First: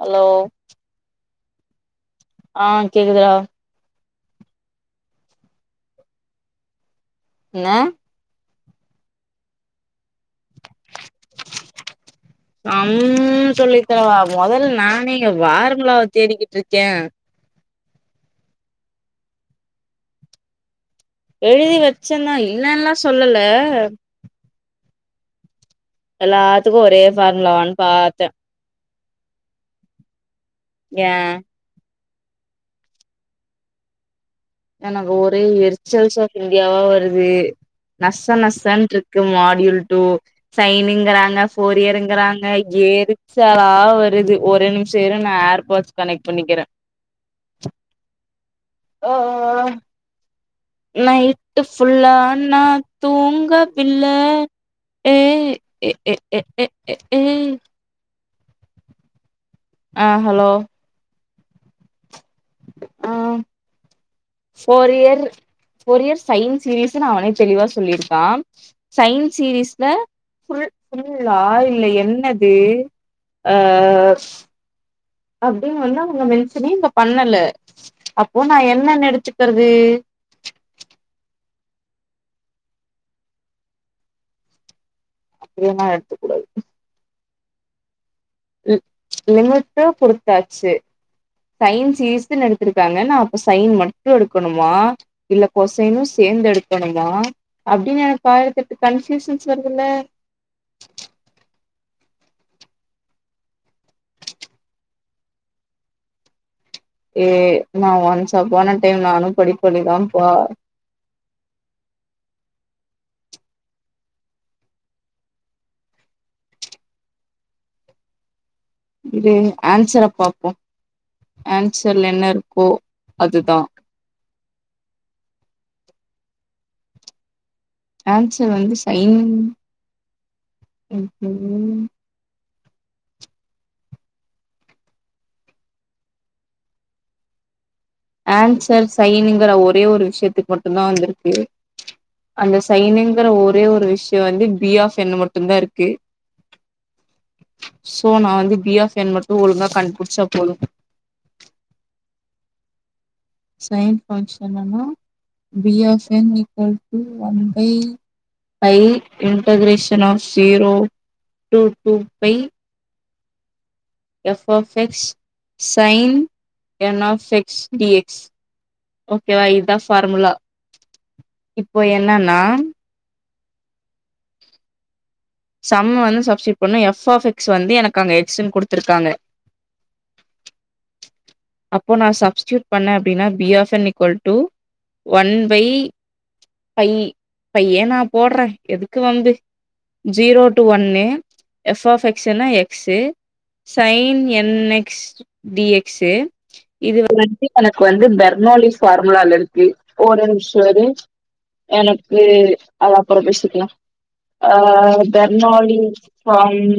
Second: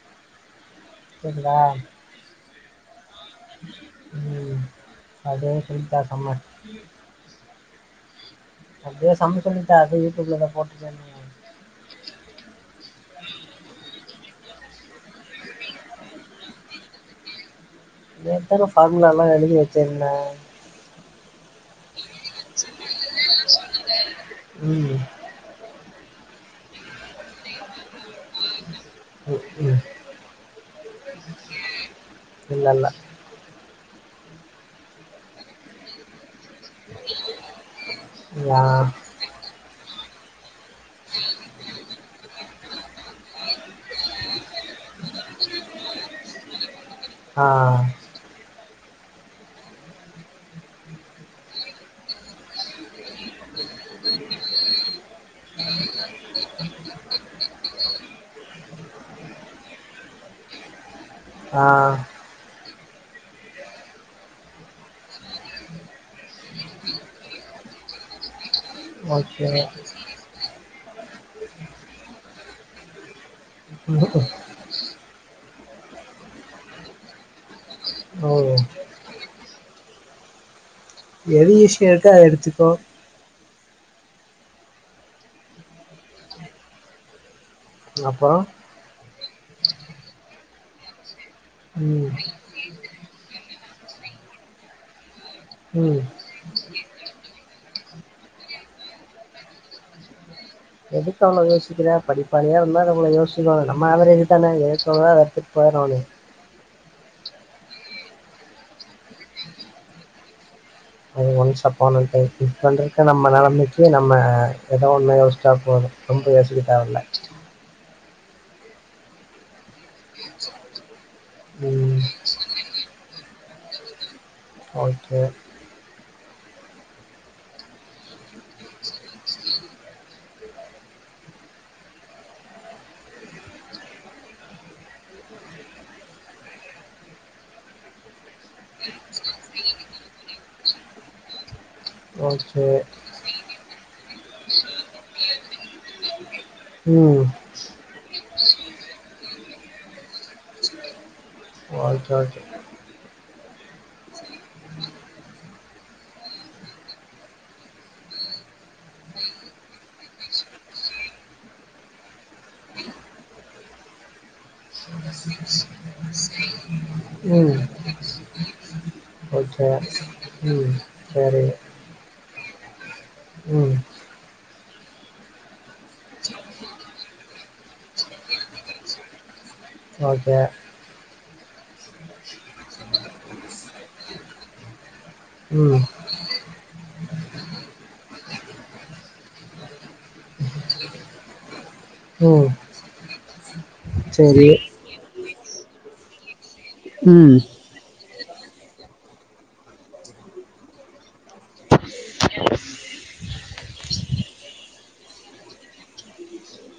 Hello கேட்குதா ஆஹ் கேக்குதுறா உம் அதே சொல்த்தா சம்மு என்ன அதே சம்மு சொல்லிதா அத எடுத் இதுல என்ன போட்டுடா இர்ந்தீங்க உம் சொல்லி தரவா மொதல நானே இங்க ஃபார்முலாவ தேடிக்கிட்டுருக்கே நேத்துதான ஃபார்முலா எல்லா எழுதி வச்சிருந்தே எழுதி வச்சதா இல்லனல் சொல்லல உம் எல்லாத்துக்கு ஒரே ஃபார்முலாவான் பாத்தே உ உம் ஏ இல்லல்ல எனக்கு ஒரே வெர்ச்சல்ஸ் ஆப் இன்டியாவா வருதே நச யா. நசன்ட்ர்க்கு மாடியல் டூ சைனுங்கறாங்க கொரியருங்கறாங்க எரிச்சாளா வருது ஒரு நிமிஷ இருங்க ஏர்போர்ட்ஸ் கனெக்ட் பண்ணிக்ற ஆஹ் ஓஒ ஆஹ் நைட்டு ஃபுல்லா நா தூங்கவில்ல ஏ ஏ ஏ ஏ ஏ ஏ ஆஹ் ஹலோ ஆஹ் ஆஹ் போர் இயர் போர் இயர்ஸ் சயின் சீரீஸ்ன்னு அவனே தெளிவா சொல்லிருக்கா சயின்ஸ் ஓகே. சீரீஸ்ல ஃபுல் ஃபுல்லா இல்ல என்னது அஹ் ம்ஹும். அப்டின்னு வந்தா அங்க மென்சனே இங்க பண்ணல ஓ. அப்போ நா என்னனெனு எடுத்துக்கறது எது ஈசியா இருக்கோ அது எடுத்துக்கோ அப்டியன்னா எடுத்துக் கூடாது அப்றோ லிமிட்டா கொடுத்தாச்சு சைன்ஸ் ம். ஈஸ்ன்னு எடுத்திருக்காங்க நா அப்ப சைன் மட்டு எடுக்கணுமா இல்ல ம். கொசைன்னு சேந்து எடுக்கணுமா அப்டின்னு எனக்கு பாக்ரக்கு கன்ப்யூசன்ஸ் வருதில்ல எதுக்கு அவ்ள யோசிக்ற படிப்பாளியா இருந்தா நம்ம யோசிக்கோனு நம்ம ஏவரேஜ்தானே [unintelligible] எத்துட்டு போய்றோனு ஏ நா ஒன்ஸ் அப்பான டைம்ல நானு படிப்பாளிதா போ அது ஒன்ஸ் அப்பான டைம் இப்பண்றிக்க நம்ம நெலமைக்கே நம்ம எதோ ஒண்ணு யோசிச்சா போது ரொம்ப யோசிக்க தேவல்ல இது ஏன்சரா பாப்போ ம். ஏன்சர்ல என்ன இருக்கோ அதுதா ஓகே ஏன்சர் வந்து சைன் ம்ஹ்ஹூ ஏன்சர் சைனுங்கற ஒரே ஒரு விஷ்யத்துக்கு மட்டுதா வந்துருக்கு அந்த ஓகே. சைன்ங்கற ஒர் ஒரே ஒரு விஷ்யோ வந்து பி ஆப் என் மட்டுந்தா இருக்கு ம். சோ நா வந்து பி ஆப் என் மட்டு ஒழுங்கா கண்டுபுடிச்சா போது ஓகே ஓகே நெயன் பாய்ண்ட் செவென்னா B of N equal to one by pi integration of zero to two pi F of X sine N of X ம். டி எக்ஸ் ஓகேவா ஓகே. இதா ஃபார்முலா ம். சரி. இப்போ என்னன்னா ம். சம்ம வந்து சப்ஸ்கிரைட் பண்ணும் எஃப் ஆஃப் எக்ஸ் வந்து எனக்கு அங்க எக்்ஸன்ன கொடுத்துருக்காங்க ஓகே அப்போ நான் சப்ஸ்டூட் பண்ண அப்படின்னா பில் ட ஒன் பை ம். ப ஏன் நான் போடுறேன் எதுக்கு வந்து ஜீரோ டூ ஒன்னு எஃப் ஆப் எக்ஸ்ன்னா ம். எக்ஸ்ு சைன் சரி. என்எக்ஸ்ட் டிஎக்ஸஏ ம். இதுந்து எனக்கு வந்து பெர்னாலி ஃபார்முல இருக்கு ஒரு நிமிஷம் இரு எனக்கு அது அப்புறம் பேசிக்கலாம் அ பெர்னாலி ஃபார்ம்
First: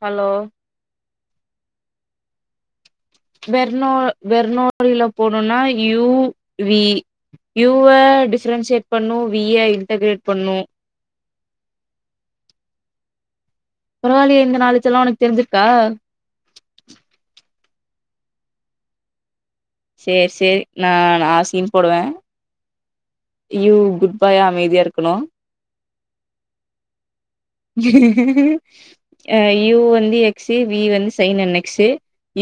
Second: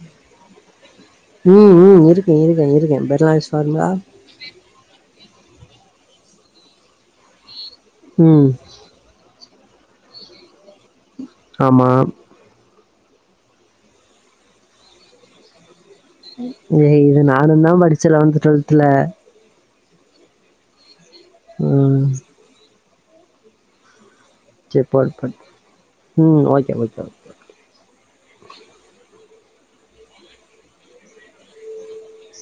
ஹலோ இருக்கே இருக்கே இருக்கே வெர்நோ வெர்நோ இல போணனா யூவி யூ ம். டிஃப்ரென்சியேட் பண்ணும் வி ஏ இன்டகரேட் பண்ணும் ஆமா பரவாலியே இந்த நாலெட்ஜெ எல்லாம் உனக்கு தெரிஞ்சிருக்கா ஏய் இது நானும் தான் படிச்சேன் லெவன்த் டுவெல்த்ல சேரி சேரி நா நான் சீன் போடுவே ம். யு குட் பாயா சரி அமைதியா ப இருக்கணு பம் ம் ஓகேஓகே அ யூ வந்து எக்ஸு ப வந்து sine and x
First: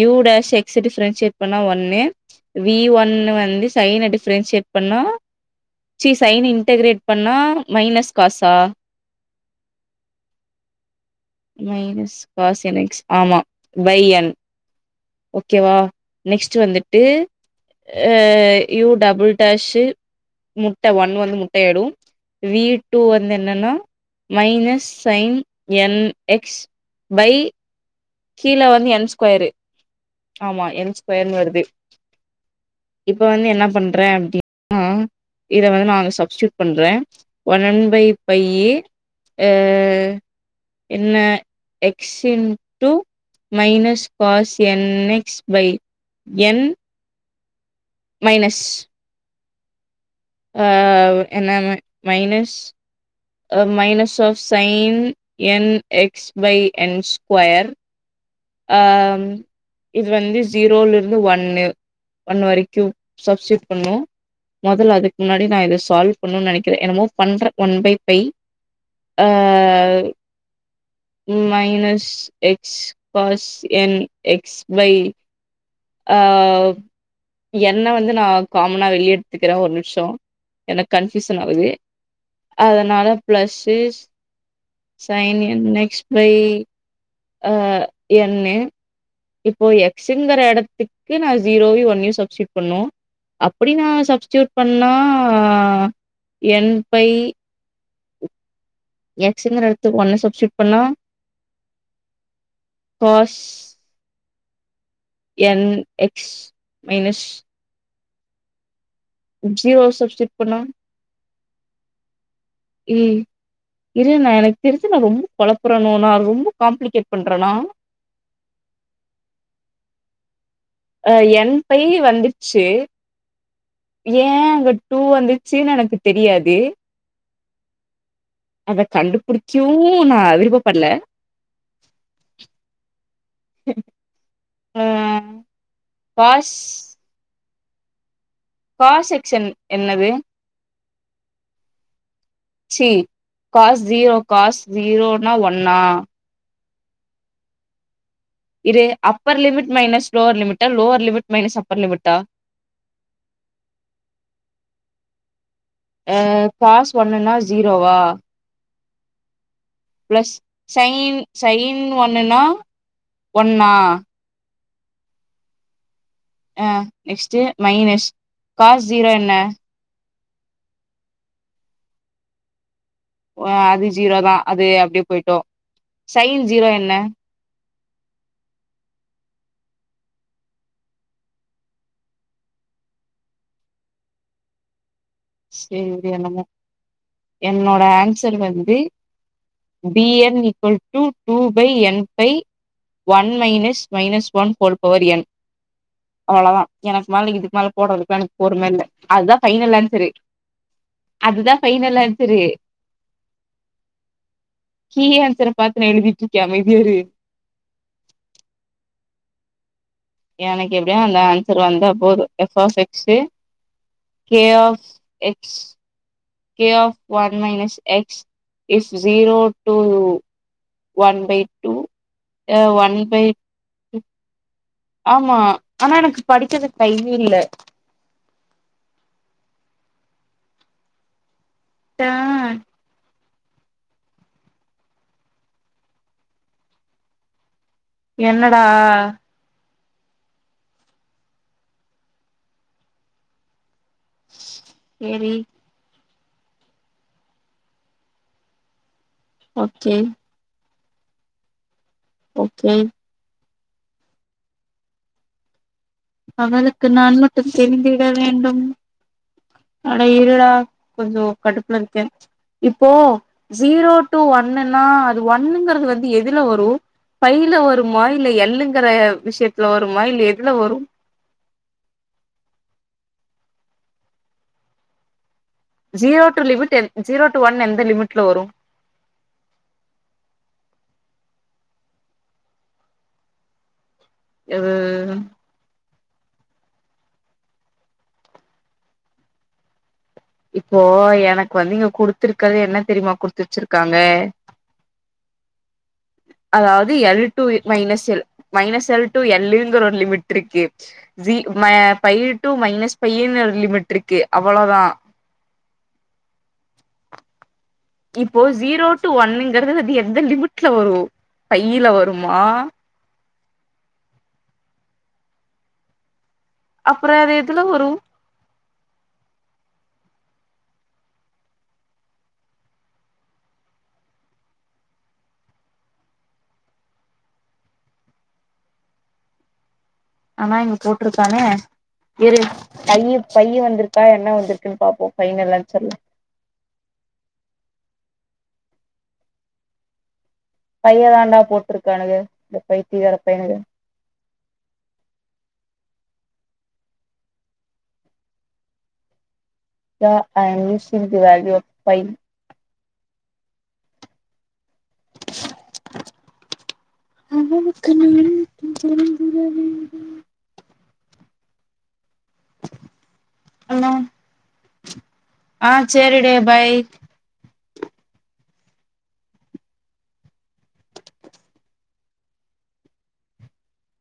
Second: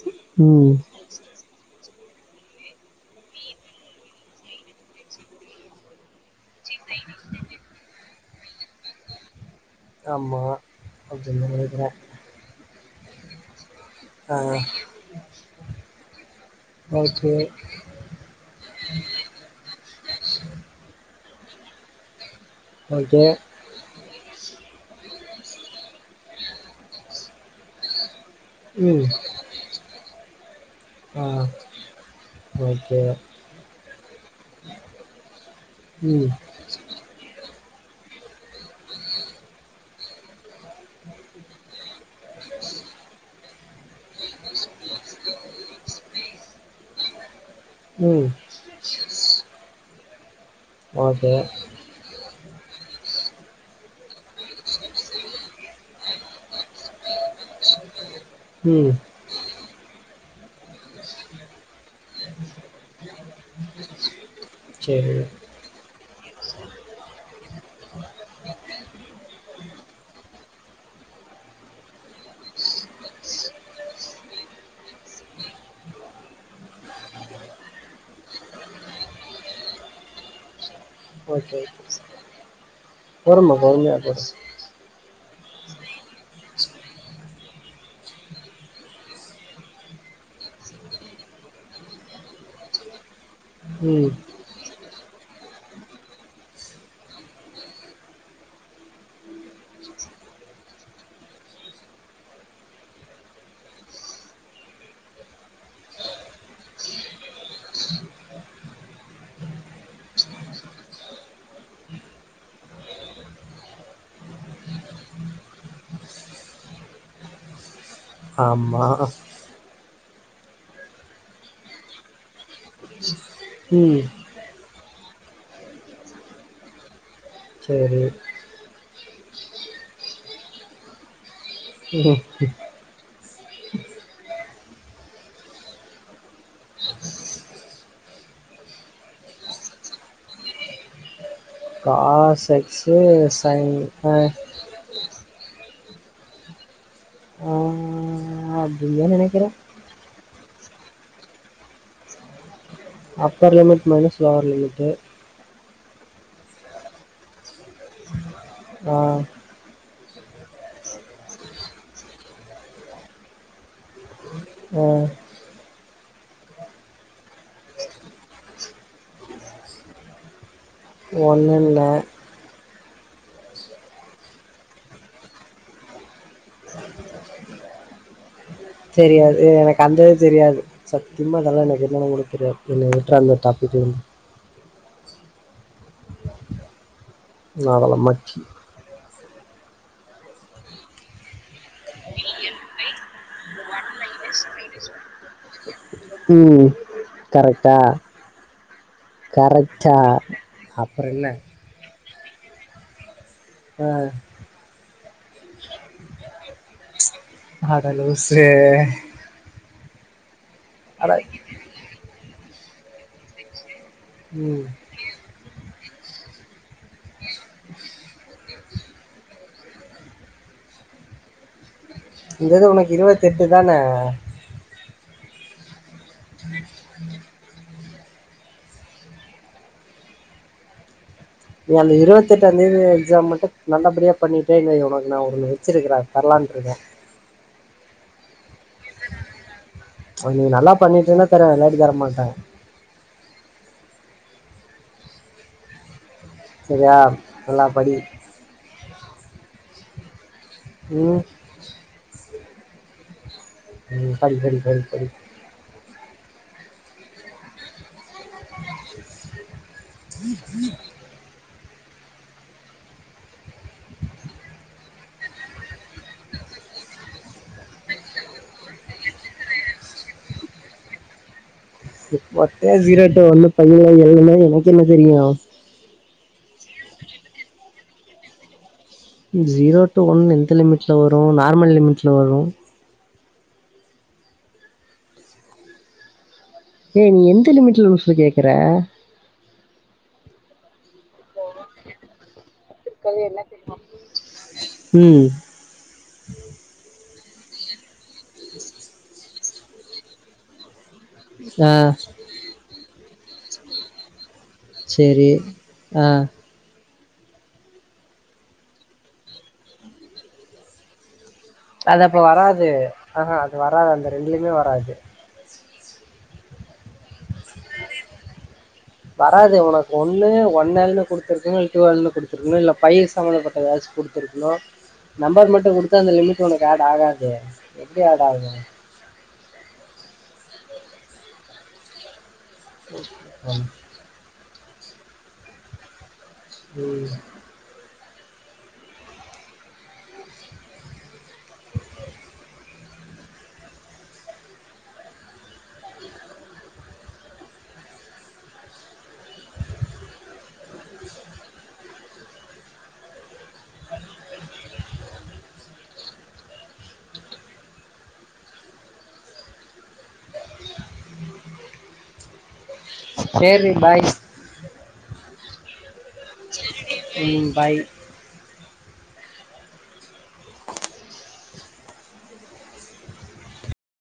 you dash ம். எக்ஸ் ச டிஃப்ரென்ஷியேட் பண்ணா ஒன்னு வி ஒன்னு வந்து சைன் டிஃபரென்ஸ் செட் பண்ணா சி சைன் இன்டகரேட் பண்ணா மைனஸ் காசா ஆமா அப்டின்னு நெனைக்கிறே மைனஸ் பாச ஆமா பை யன் ஆ கேவ நெக்ஸ்ட்டூ வந்துட்டு ஓகே யூ டபுள் டேஷு முட்டை ஒன்னு வந்து முட்டை ஆய்டு வீ டூ ஓகே வந்து என்னன்னா minus sine N X by கீழே வந்து ம் என் ஸ்கொயரு ஆமா என் ஆ ஸ்கொயர் ன்னு வருது ஓகே இப்ப வந்து என்ன பண்ற பறேன் அப்ப்டின்னா இத வந்து நான் ம் சப்ஸ்டியூட் பண்றே ஒன்பை பையி என்ன எக்ஸின் two minus cos N X by N உம் ஆஹ் ஓகே என்ன minus minus of sine N X by N square ம் ஆஹம் இது வந்து ஜீரோல இருந்து ஒன்னு ஒன்னு வரைக்கும் சப்ஸூட் பண்ணும் முதல் சரி அதுக்கு முன்னாடி நான் இது சால்வ் நினைக்கிறேன் என்னமோ ப one by pi minus X bus N X by ஆஹ் என்ன வந்து நான் காமனா வெளிய எடுத்துக்கிறேன் ஒரு நிமிஷம் எனக்கு கன்ஃயூசன் ஓகே ஆகுது அதனால பொறும பிளஸு பொறுமையா பேசு சைன் நெக்ஸ பை அஹ் எண்ணு இப்போ எக்ஸுங்கிற இடத்துக்கு நான் ஜீரோயும் ஒன்னையும் சப்ஸுட் பண்ணோம் அப்படி நான் ம் சப்ஸ்சூட் ன்னா என் பை எக்ஸ்ங்கறஇடத்துக்கு ஒண்ண சப்ஸுட் பண்ணா என் எக்ஸ் மைனஸ் ஜி ஒரு சப்ஸுட் பண்ண இ நான் எனக்கு தெரிஞ்சு நான் ரொம்ப குழப்பறணோ நான் ரொம்ப காம்ப்ளிகேட் பண்றேனா ஆமா அஹ என் பையிவந்துச்சு ம் ஏன் அங்க டூ வந்துச்சுன்னு எனக்கு தெரியாது சரி அத கண்டுபிடிக்ச்சும் நான் விருபப்படல ம் ஆஹ் பாஸ் காசெக்க்ஷன் என்னது cos C X sine pass அ ஜீரோ பாஸ் ஜீரோ னா ஒன்னா ஆ இது அப்டின்னு அப்பர் நெனைக்கிறே limit minus lower limit lower limit minus upper லிமிட்டா upper limit minus lower limit அஹ பாஸ் ஒண்ணுனா ஜீரோவா ஆஹ பிளஸ் சைன் சைன் ஒண்ணுன்னா ஒன்னா ஆ ஆஹ் நெக்ஸ்ட் மைனஸ் காஸ் ஜீரோ என்ன ஒன்னுன்னே அது ஜீரோதான் அது அப்படியே போயிட்டோம் சைன் ஜீரோ என்ன தெரியாது எனக்கு அந்த இது தெரியாது சத்தியமா அதெல்லாம் எனக்கு என்னென்னு கூட தெரியாது என்ன விட்டு அந்த டாபிக் வந்து சரி நம்ம நா என்னோட அதெல்லா ஆன்சர் மக்கி வந்து PN equal to two by N by one minus minus one whole power N அவ்ளோதா ம் எனக் மேல இதுக் மேல கரெக்டா போடறதுக்கு எனக் பொரும்மெல்ல அதா பைனல் கரெக்டா லான்சரே அப்புறோ என்ன அதுதா ஃபைனல் செரி அ கீ ஆன்சர பாத்து எழுதிட்டுருக்கியமே இதேரு அட லூசு எனக்கு எப்டியோ அட அந்த ஆன்சர் வந்தா போது எஃபா எக்ஸு கே ம் of X K of one minus X is zero two one by two இந்த அ இது உனக்கு ஒன் பை இருவத்தெட்டு தான டூ. ஆமா ஆனா எனக்கு படிக்கறதுக்கு டைமே இல்ல ஏ அந்த ஆ இருவத்தெட்டாந் தேதி எக்ஸாம் மட்டு நல்லபடியா பண்ணிட்டேன்னுயோ உனக்கு நா ஒன்னு வெச்சிருக்குறே அத தரலான்ட்ருக்கே என்னடா நீ நல்லா பண்ணிட்டீன்னா தரே இல்லாட்டி தர மாட்டே சேரி செரியா நல்லா படி ஓகே ம் ஓகே ம் படி படி படி படி அவளுக்கு நா இன்னு டெஸ்டே [unintelligible] க்க வேண்டும் அட இருடா கொஞ்சோ கடுப்புல இருக்கே இப்போ ஜீரோ டூ ஒன்னுன்னா அது ஒண்ணுங்கறது வந்து எதுல வரு ஃபையில்ல வருமா இல்ல எல்லுங்கற விஷ்யத்துல வருமா இல்ல எதுல வரு ம் மொட்டயா ஜீரோட்டு ஒண்ணு ஃபைய்ல எல்ன்னா எனக்கு என்ன தெரியு zero to லிவிட்டு N zero to ஒன்னு எந்த லிமிட்ல வரு ஜீரோ டூ ஒன்னு எந்த லிமிட்ல வரு நார்மல் லிமிட்ல வரு எது ஏ நீ எந்த லிமிட்ல லூசு கேக்கற இப்போ எனக்கு வந்து இங்க குடுத்துரு கறது என்ன தெரியுமா குடுத்து வெச்சிருக்காங்க ம் அதாவது L two minus L minus L two எல்லுங்கற ஒரு லிமிட்ருக்கே ஜி ஆ ம பைய்ல் டூ மைனஸ் பையன லிமிட் இருக்கு அவ்வளோதா சேரி ஆ இப்போ ஜீரோ டு ஒன்னுங்கிறது அது எந்த லிமிட்ல வரும் அது அப்ப வராது ஆஹா அது வராது அந்த ரெண்டுலயுமே வராது அப்புற அது எதுல வரு வராது உனக்கு ஒண்ணு ஒன்னல்னு குடுத்தருக்கணும் இல்ல டூ எல்லுனு குடுத்துருக்கணும் இல்ல ஃபை செவன் பட் ஏதாச்சு குடுத்துருக்கணும் நம்பர் மட்டு குடுத்தா அந்த லிமிட் உனக்கு ஆட் ஆகாது எப்டி ஆட் ஆகு ஆனா இங்க போட்ருக்கானே இரு பையி பையி ம் வந்திருக்கா என்ன வந்திருக் போய் பாப்போம் ஃபைனல் ஆன்சர்ல ம் பைய தாண்டா போட்டிருக்கானுக இந்த பைத்தி கார பையனுக yeah I'm using the value of time அவனுக்கு நான் மட்டும் தெரிந்திட வேண்டும் சேர்ரி வேண்டும் பாய் ஆ செரிடே பய் ம் பாய்